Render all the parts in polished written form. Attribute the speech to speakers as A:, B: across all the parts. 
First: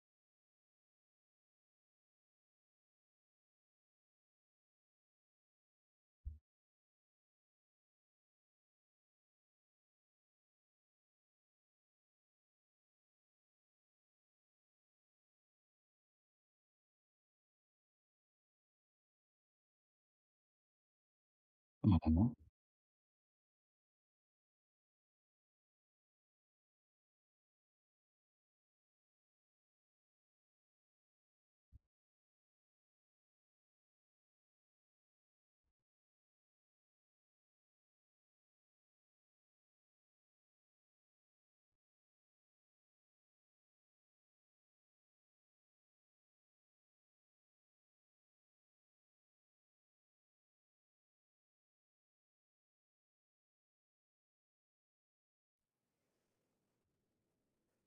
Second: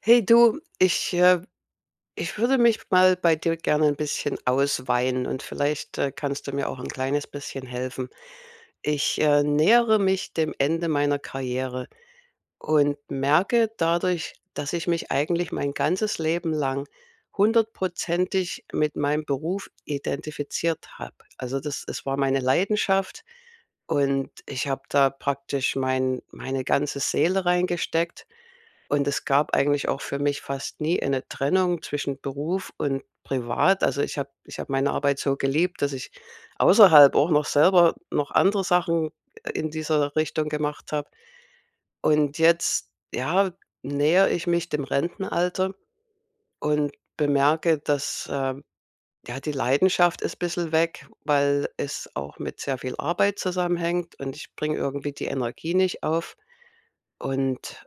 A: Hey du, ich würde mich mal bei dir gerne ein bisschen ausweinen und vielleicht kannst du mir auch ein kleines bisschen helfen. Ich nähere mich dem Ende meiner Karriere und merke dadurch, dass ich mich eigentlich mein ganzes Leben lang hundertprozentig mit meinem Beruf identifiziert habe. Also, es war
B: Mhm.
A: meine Leidenschaft, und ich habe da praktisch meine ganze Seele reingesteckt. Und es gab eigentlich auch für mich fast nie eine Trennung zwischen Beruf und Privat. Also, ich habe meine Arbeit so geliebt, dass ich außerhalb auch noch selber noch andere Sachen in dieser Richtung gemacht habe. Und jetzt, ja, nähere ich mich dem Rentenalter und bemerke, dass, ja, die Leidenschaft ist bissel weg, weil es auch mit sehr viel Arbeit zusammenhängt, und ich bringe irgendwie die Energie nicht auf. Und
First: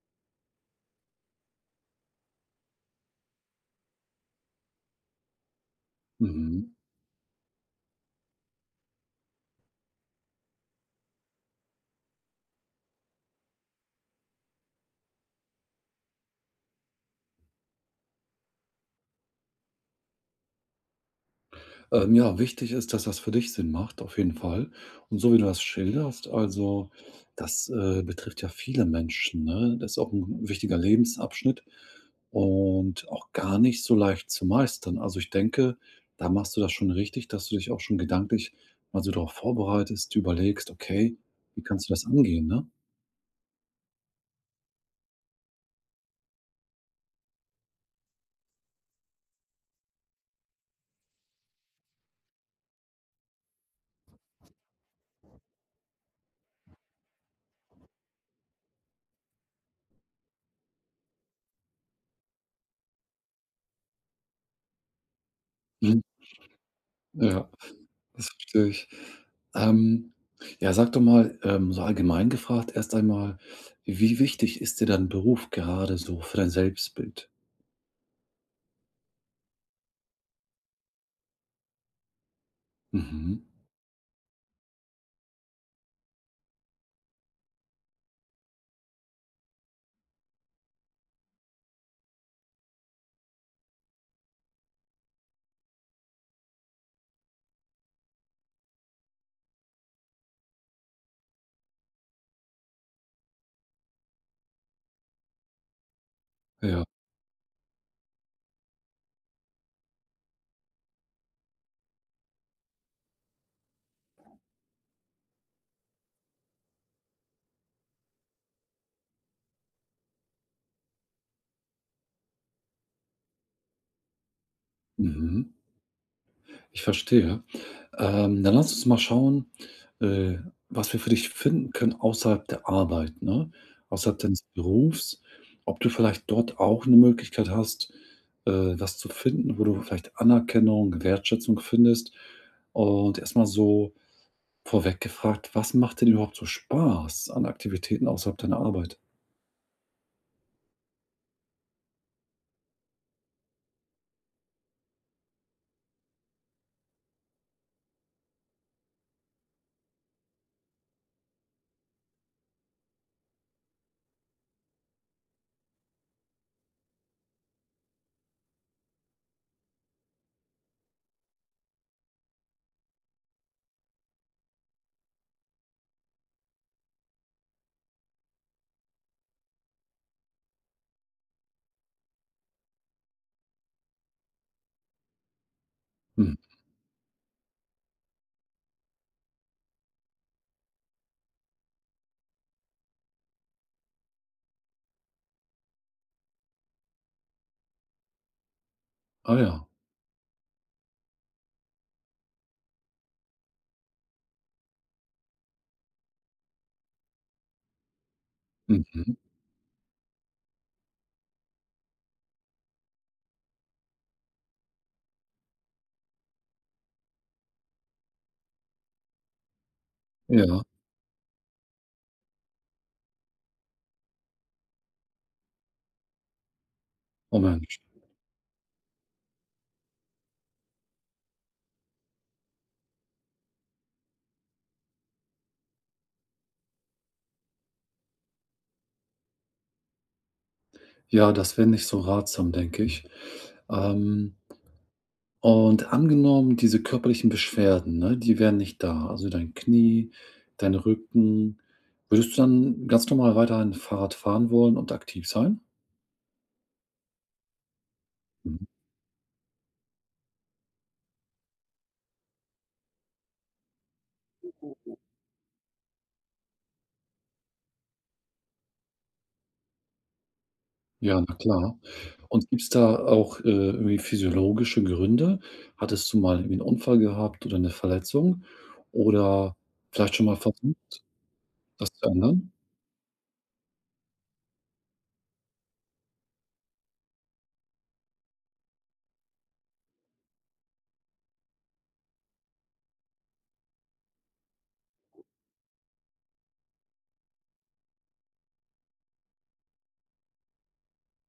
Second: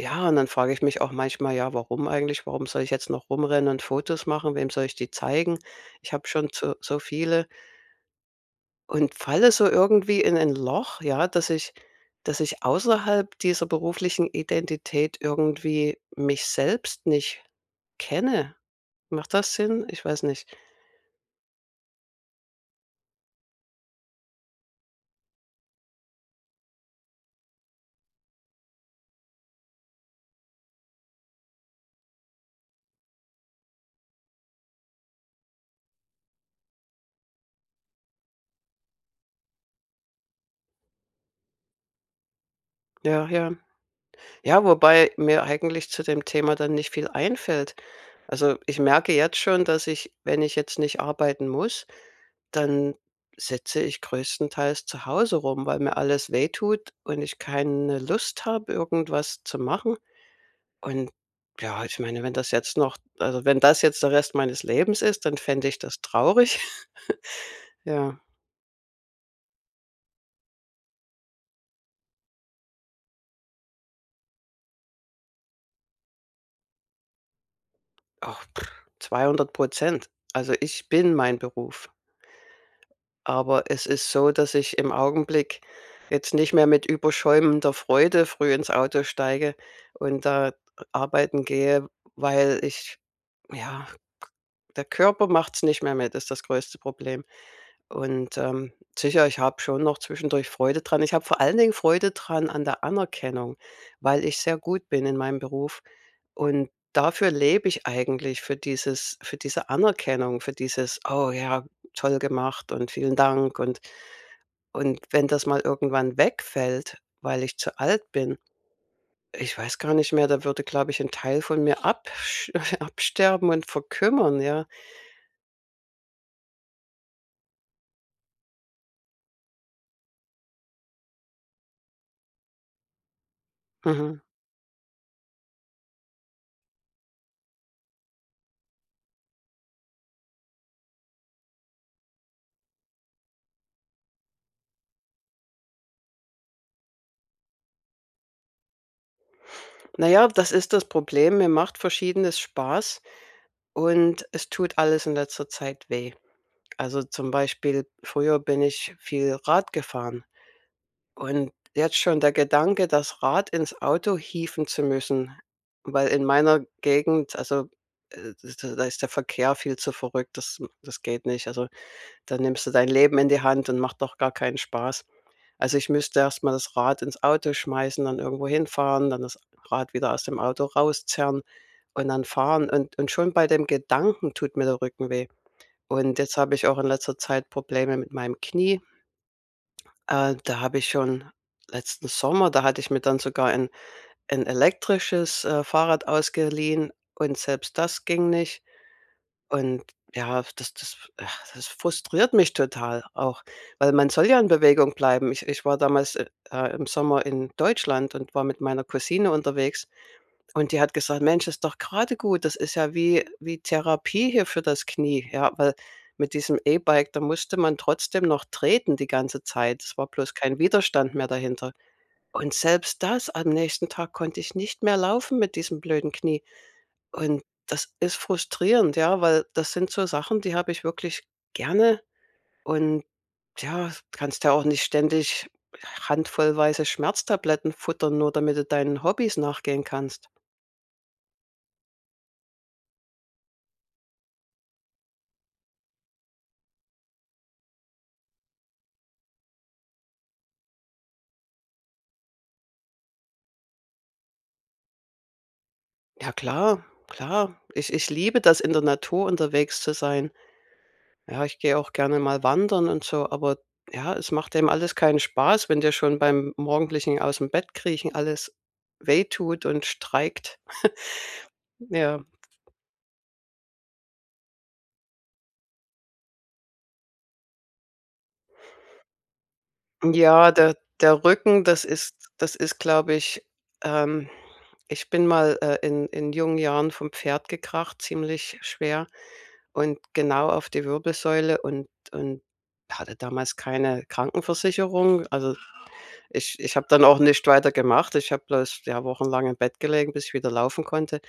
A: Ja, und dann frage ich mich auch manchmal: „Ja, warum eigentlich? Warum soll ich jetzt noch rumrennen und Fotos machen? Wem soll ich die zeigen? Ich habe schon
B: Mhm.
A: zu so viele“, und falle so irgendwie in ein Loch, ja, dass ich außerhalb dieser beruflichen Identität irgendwie mich selbst nicht kenne. Macht das Sinn? Ich weiß nicht.
B: Ja, wichtig ist, dass das für dich Sinn macht, auf jeden Fall. Und so wie du das schilderst, also das betrifft ja viele Menschen, ne? Das ist auch ein wichtiger Lebensabschnitt und auch gar nicht so leicht zu meistern. Also ich denke, da machst du das schon richtig, dass du dich auch schon gedanklich mal so darauf vorbereitest, überlegst, okay, wie kannst du das angehen, ne?
A: Ja, ja. Ja, wobei mir eigentlich zu dem Thema dann nicht viel einfällt. Also, ich merke jetzt schon, dass ich, wenn ich jetzt nicht arbeiten muss, dann sitze ich größtenteils zu Hause rum, weil mir alles wehtut und ich keine Lust habe, irgendwas zu machen. Und ja, ich meine, wenn das jetzt noch also, wenn das jetzt der Rest meines Lebens ist, dann fände ich das
B: Mhm.
A: traurig.
B: Ja.
A: Ja,
B: Das verstehe ich. Ähm, ja, sag doch mal, so allgemein gefragt erst einmal, wie wichtig ist dir dein Beruf gerade so für dein Selbstbild?
A: ach, pff, 200%. Also, ich bin mein Beruf.
B: Mhm.
A: Aber es ist so, dass ich im Augenblick jetzt nicht mehr mit überschäumender Freude früh ins Auto steige und da arbeiten gehe, weil ich ja der Körper macht's nicht mehr mit, ist das größte Problem. Und, sicher, ich habe schon noch zwischendurch Freude dran. Ich habe vor allen Dingen Freude dran an der Anerkennung, weil ich sehr gut bin in meinem Beruf. Und
B: Ja.
A: dafür lebe ich eigentlich, für diese Anerkennung, für dieses: „Oh ja, toll gemacht und vielen Dank.“ und wenn das mal irgendwann wegfällt, weil ich zu alt bin, ich weiß gar nicht mehr, da würde, glaube ich, ein Teil von mir absch absterben und verkümmern, ja.
B: Mhm. Ich verstehe. Dann lass uns mal schauen, äh, was wir für dich finden können außerhalb der Arbeit, ne?
A: Mhm.
B: Außerhalb deines Berufs, ob du vielleicht dort auch eine Möglichkeit hast, was zu finden, wo du vielleicht Anerkennung, Wertschätzung findest. Und erstmal so vorweg gefragt, was macht dir denn überhaupt so Spaß an Aktivitäten außerhalb deiner Arbeit?
A: Na ja, das ist das Problem. Mir macht Verschiedenes Spaß und es tut alles in letzter Zeit weh. Also, zum Beispiel, früher bin ich viel Rad gefahren, und jetzt schon der Gedanke, das Rad ins Auto hieven zu müssen, weil in meiner Gegend also, d da ist der Verkehr viel zu verrückt, das geht nicht. Also, dann nimmst du dein Leben in die Hand, und macht doch gar keinen Spaß. Also, ich müsste erst mal das Rad ins Auto schmeißen, dann irgendwo hinfahren, dann das Rad wieder aus dem Auto rauszerren und dann fahren. Und schon bei dem Gedanken tut mir der Rücken weh. Und
B: Hm.
A: jetzt habe ich auch in letzter Zeit Probleme mit meinem Knie. Da habe ich schon letzten Sommer, da hatte ich mir dann sogar ein 'n elektrisches, Fahrrad ausgeliehen, und selbst das ging nicht.
B: Ah ja.
A: Und ja, das frustriert mich total auch, weil man soll ja in Bewegung bleiben. Ich war damals, im Sommer in Deutschland und war mit meiner
B: Mhm.
A: Cousine unterwegs, und die hat gesagt: „Mensch, ist doch gerade gut. Das ist ja wie Therapie hier für das Knie.“ Ja, weil mit diesem E-Bike, da musste man trotzdem noch treten die ganze Zeit. Es war bloß kein
B: Ja.
A: Widerstand mehr dahinter. Und selbst das, am nächsten Tag konnte ich nicht mehr laufen mit diesem blöden Knie.
B: Oh
A: Und
B: Mensch.
A: das ist frustrierend, ja, weil das sind so Sachen, die habe ich wirklich gerne. Und ja, kannst ja auch nicht ständig handvollweise Schmerztabletten futtern, nur damit du deinen Hobbys nachgehen kannst.
B: Ja, das wäre nicht so ratsam, denke ich. Ähm, und angenommen, diese körperlichen Beschwerden, ne, die wären nicht da. Also dein Knie, dein Rücken. Würdest du dann ganz normal weiterhin Fahrrad fahren wollen und aktiv sein?
A: Ja klar, klar. Ich liebe
B: Hm.
A: das, in der Natur unterwegs zu sein. Ja, ich gehe auch gerne mal wandern und so, aber ja, es macht eben alles keinen Spaß, wenn dir schon beim morgendlichen aus dem Bett kriechen alles wehtut und streikt.
B: Ja, na klar.
A: Ja.
B: Und gibt's da auch, irgendwie physiologische Gründe? Hattest du mal irgendwie 'n Unfall gehabt oder 'ne Verletzung oder vielleicht schon mal
A: Ja, der
B: versucht,
A: der Rücken,
B: das zu ändern?
A: das ist, glaube ich, ähm, ich bin mal, in jungen Jahren vom Pferd gekracht, ziemlich schwer und genau auf die Wirbelsäule, und hatte damals keine Krankenversicherung. Also, ich habe dann auch nicht weiter gemacht. Ich habe bloß, ja, wochenlang im Bett gelegen, bis ich wieder laufen konnte.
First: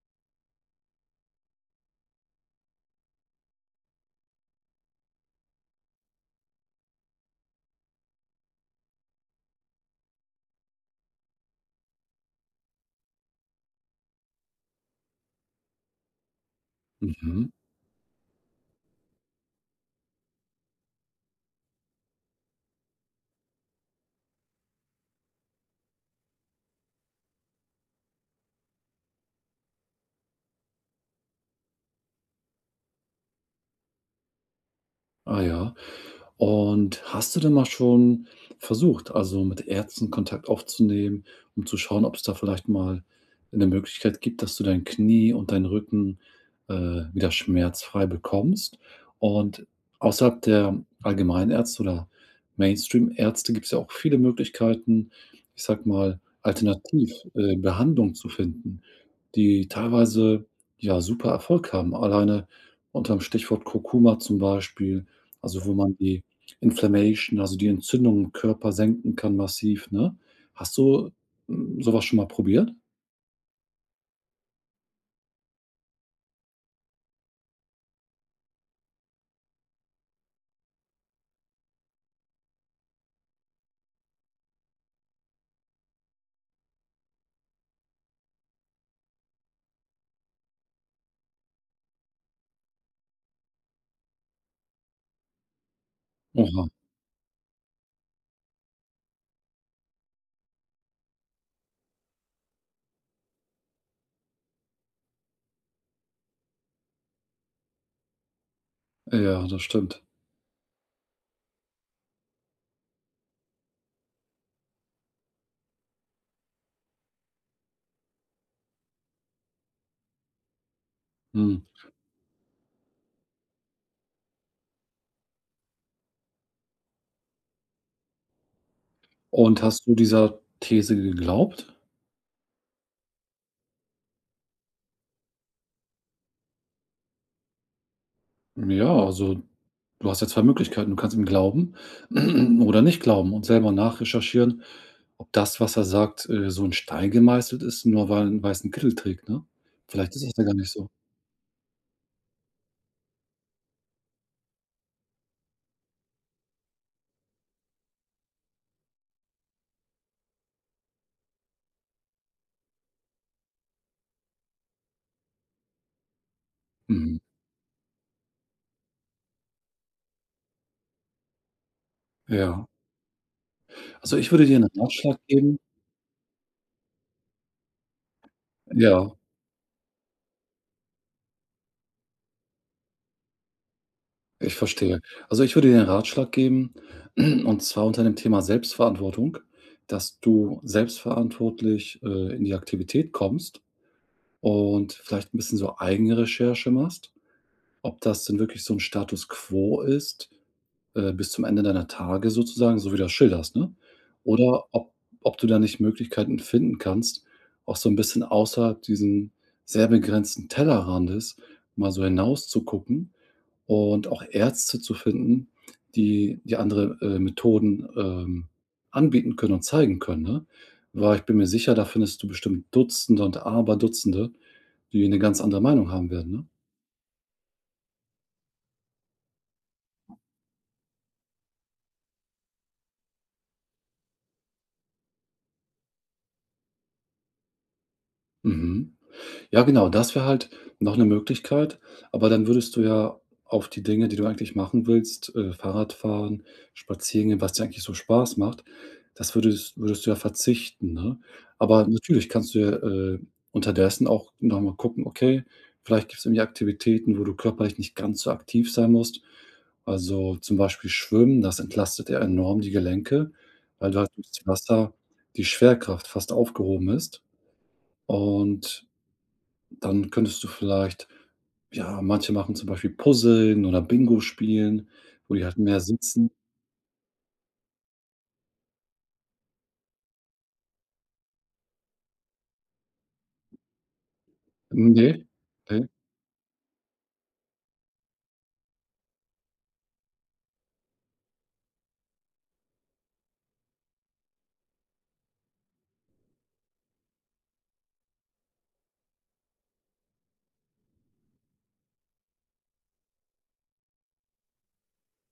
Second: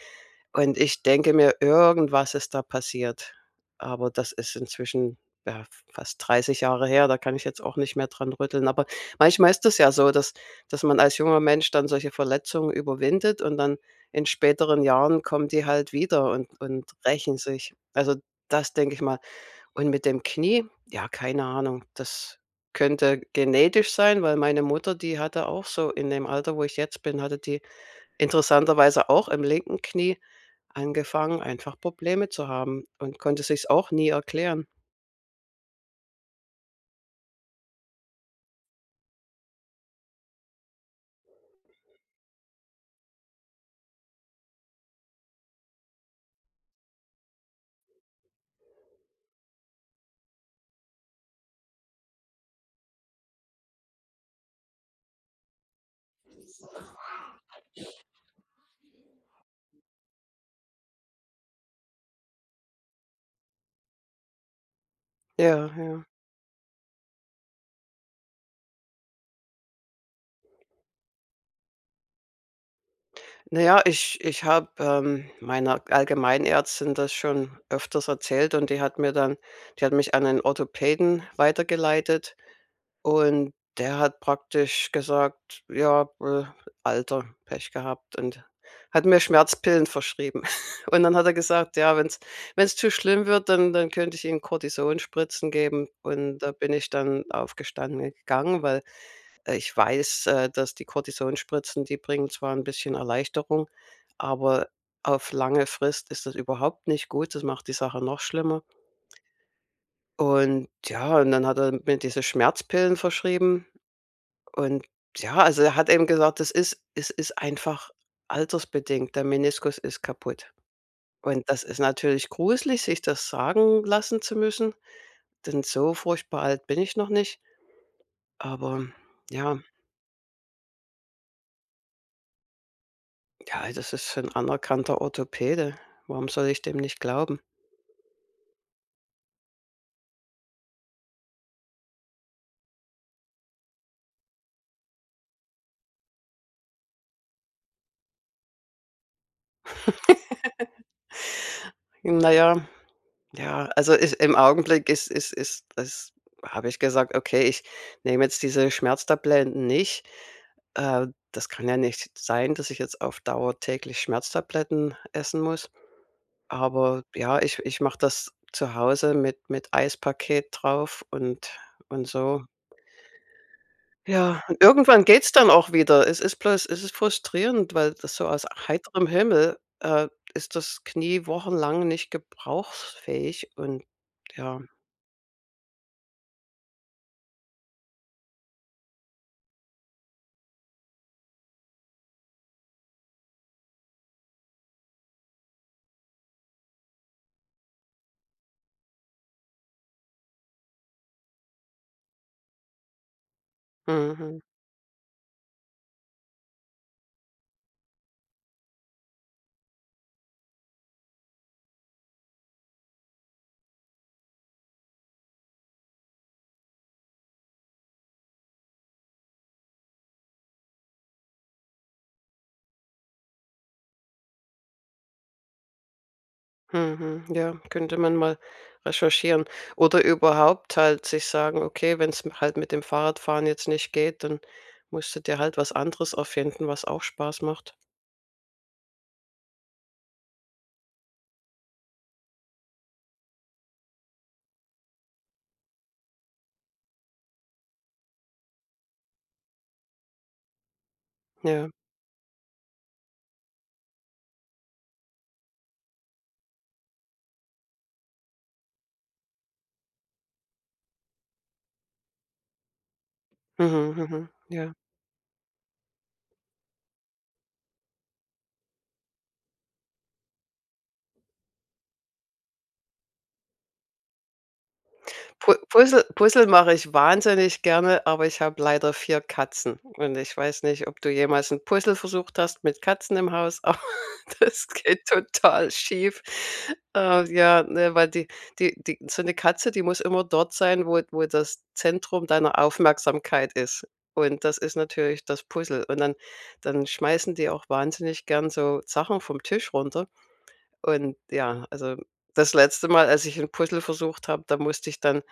A: Und ich denke mir, irgendwas ist da passiert. Aber das ist inzwischen, ja, fast 30 Jahre her, da kann ich jetzt auch nicht mehr dran rütteln. Aber manchmal ist es ja so, dass man als junger Mensch dann solche Verletzungen überwindet, und dann in späteren Jahren kommen die halt wieder und rächen
B: Mhm.
A: sich. Also, das denke ich mal. Und mit dem Knie, ja, keine Ahnung, das könnte genetisch sein, weil meine Mutter, die hatte auch so in dem Alter, wo ich jetzt bin, hatte die interessanterweise auch im linken Knie angefangen, einfach Probleme zu haben und konnte sich's auch nie erklären.
B: Ah ja. Und hast du denn mal schon versucht, also mit Ärzten Kontakt aufzunehmen, um zu schauen, ob es da vielleicht mal eine Möglichkeit gibt, dass du dein Knie und deinen Rücken, äh, wieder schmerzfrei bekommst? Und außerhalb der Allgemeinärzte oder Mainstream-Ärzte gibt es ja auch viele Möglichkeiten, ich sag mal, alternativ, Behandlung zu finden, die teilweise, ja, super Erfolg haben. Alleine unter dem Stichwort Kurkuma zum Beispiel, also
A: Ja,
B: wo man
A: ja.
B: die Inflammation, also die Entzündung im Körper senken kann massiv, ne? Hast du, hm, so schon mal probiert?
A: Na ja, ich habe, meiner Allgemeinärztin das schon öfters erzählt, und die hat mich an einen Orthopäden weitergeleitet, und der hat praktisch gesagt: „Ja, Alter, Pech gehabt“, und hat mir Schmerzpillen verschrieben. Und dann hat er gesagt: „Ja, wenn es zu schlimm wird, dann könnte ich Ihnen Kortison-Spritzen geben.“ Und da
B: Oha,
A: bin ich dann aufgestanden gegangen, weil ich weiß, dass die Kortisonspritzen, die bringen zwar ein bisschen Erleichterung, aber auf lange Frist ist das überhaupt nicht gut. Das macht die Sache noch schlimmer.
B: ja, das stimmt.
A: Und ja, und dann hat er mir diese Schmerzpillen verschrieben, und ja, also, er hat eben gesagt, das ist es ist einfach altersbedingt. Der Meniskus ist kaputt. Und das
B: Mhm.
A: ist natürlich gruselig, sich das sagen lassen zu müssen, denn so furchtbar alt bin ich noch nicht. Aber ja.
B: Und hast du dieser These geglaubt?
A: Ja, das ist ein anerkannter Orthopäde. Warum soll ich dem nicht glauben?
B: Ja, also du hast ja 2 Möglichkeiten. Du kannst ihm glauben oder nicht glauben und selber nachrecherchieren, ob das, was er sagt, so in Stein gemeißelt ist, nur weil er einen weißen Kittel trägt, ne? Vielleicht ist das ja gar nicht so.
A: Na ja, ja, also, ist im Augenblick ist ist ist ist habe ich gesagt: „Okay, ich nehme jetzt diese Schmerztabletten nicht.“ das kann ja nicht sein, dass ich jetzt auf Dauer täglich Schmerztabletten essen muss. Aber
B: Mhm,
A: ja, ich mache das zu Hause mit Eispaket drauf und so.
B: ja. Also, ich
A: Ja,
B: würde dir
A: und
B: einen
A: irgendwann
B: Ratschlag
A: geht's dann
B: geben,
A: auch wieder. Es ist bloß es ist frustrierend, weil das so aus heiterem
B: ja,
A: Himmel, ist das Knie wochenlang nicht gebrauchsfähig und
B: ich
A: ja.
B: verstehe. Also, ich würde dir einen Ratschlag geben, und zwar unter dem Thema Selbstverantwortung, dass du selbstverantwortlich, in die Aktivität kommst und vielleicht ein bisschen so eigene Recherche machst. Ob das denn wirklich so 'n Status quo ist, bis zum Ende deiner Tage sozusagen, so wie du das schilderst, ne?
A: Mhm,
B: Oder ob du da nicht Möglichkeiten finden kannst, auch so 'n bisschen außerhalb diesen sehr begrenzten Tellerrandes mal so hinauszugucken und auch Ärzte zu finden, die andere, Methoden, anbieten können und zeigen können, ne? Weil ich bin mir sicher, da findest du bestimmt Dutzende und Aberdutzende, die 'ne ganz andere Meinung haben werden, ne?
A: mhm, ja, könnte man mal recherchieren, oder überhaupt halt sich sagen: „Okay, wenn's m halt mit dem Fahrradfahren jetzt nicht geht, dann musst du dir halt was anderes erfinden, was auch Spaß macht.“
B: Mhm. Ja, genau, das wäre halt noch eine Möglichkeit, aber dann würdest du ja auf die Dinge, die du eigentlich machen willst, Fahrradfahren, spazieren gehen, was dir eigentlich so Spaß macht, das würdest du ja verzichten, ne?
A: Ja.
B: Aber natürlich kannst du ja, unterdessen auch noch mal gucken, okay, vielleicht gibt es irgendwie Aktivitäten, wo du körperlich nicht ganz so aktiv sein musst. Also, zum Beispiel Schwimmen, das entlastet ja enorm die Gelenke, weil
A: Mhm,
B: du halt
A: mhm,
B: durchs
A: ja.
B: Wasser die Schwerkraft fast aufgehoben ist und dann könntest du vielleicht ja, manche machen zum Beispiel Puzzeln oder Bingo spielen, wo die
A: Pu
B: halt mehr
A: Puzzle
B: sitzen.
A: Puzzle mache ich wahnsinnig gerne, aber ich habe leider 4 Katzen und ich weiß nicht, ob du jemals 'n Puzzle versucht hast mit Katzen im Haus, aber das geht
B: Ne,
A: total
B: ne?
A: schief. Ja, ne, weil die so 'ne Katze, die muss immer dort sein, wo das Zentrum deiner Aufmerksamkeit ist, und das ist natürlich das Puzzle, und dann schmeißen die auch wahnsinnig gern so Sachen vom Tisch runter, und ja, also, das letzte Mal, als ich 'n Puzzle versucht habe, da musste ich dann,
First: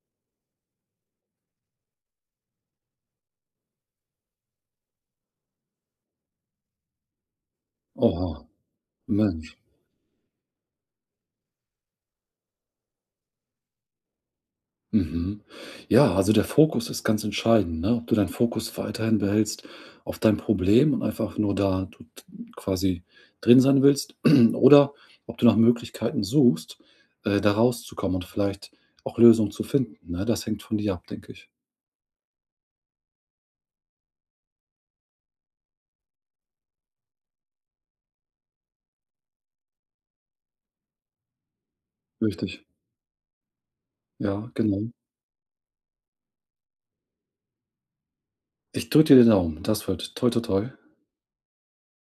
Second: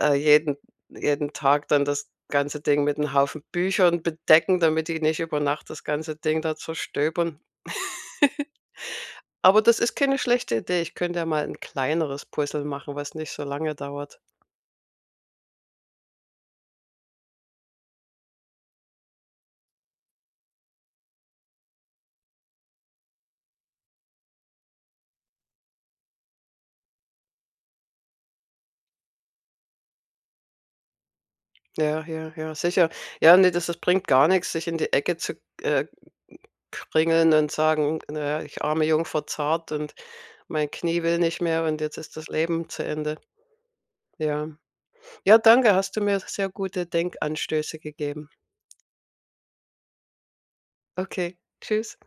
A: äh, jeden jeden Tag dann das ganze Ding mit einem Haufen Büchern bedecken, damit die nicht über Nacht das ganze Ding da zerstöbern.
B: Oha, Mensch.
A: Aber das ist keine schlechte Idee. Ich könnte ja mal ein kleineres Puzzle machen, was nicht so lange dauert.
B: Mhm. Ja, also der Fokus ist ganz entscheidend, ne? Ob du deinen Fokus weiterhin behältst auf dein Problem und einfach nur da du t quasi drin sein willst oder ob du nach Möglichkeiten suchst, da rauszukommen und vielleicht auch Lösungen zu finden, ne? Das hängt von dir ab, denke ich.
A: Ja, ja, ja, sicher. Ja, nee, das bringt gar nichts, sich in die Ecke zu, äh, kringeln und sagen: naja, ich arme Jungfer Zart und mein Knie will nicht mehr und jetzt ist das
B: Richtig.
A: Leben zu Ende.“ Ja.
B: Ja, genau.
A: Ja, danke, hast du mir sehr gute Denkanstöße gegeben.
B: Ich drücke dir die Daumen. Das wird. Toi, toi, toi.
A: Okay, tschüss.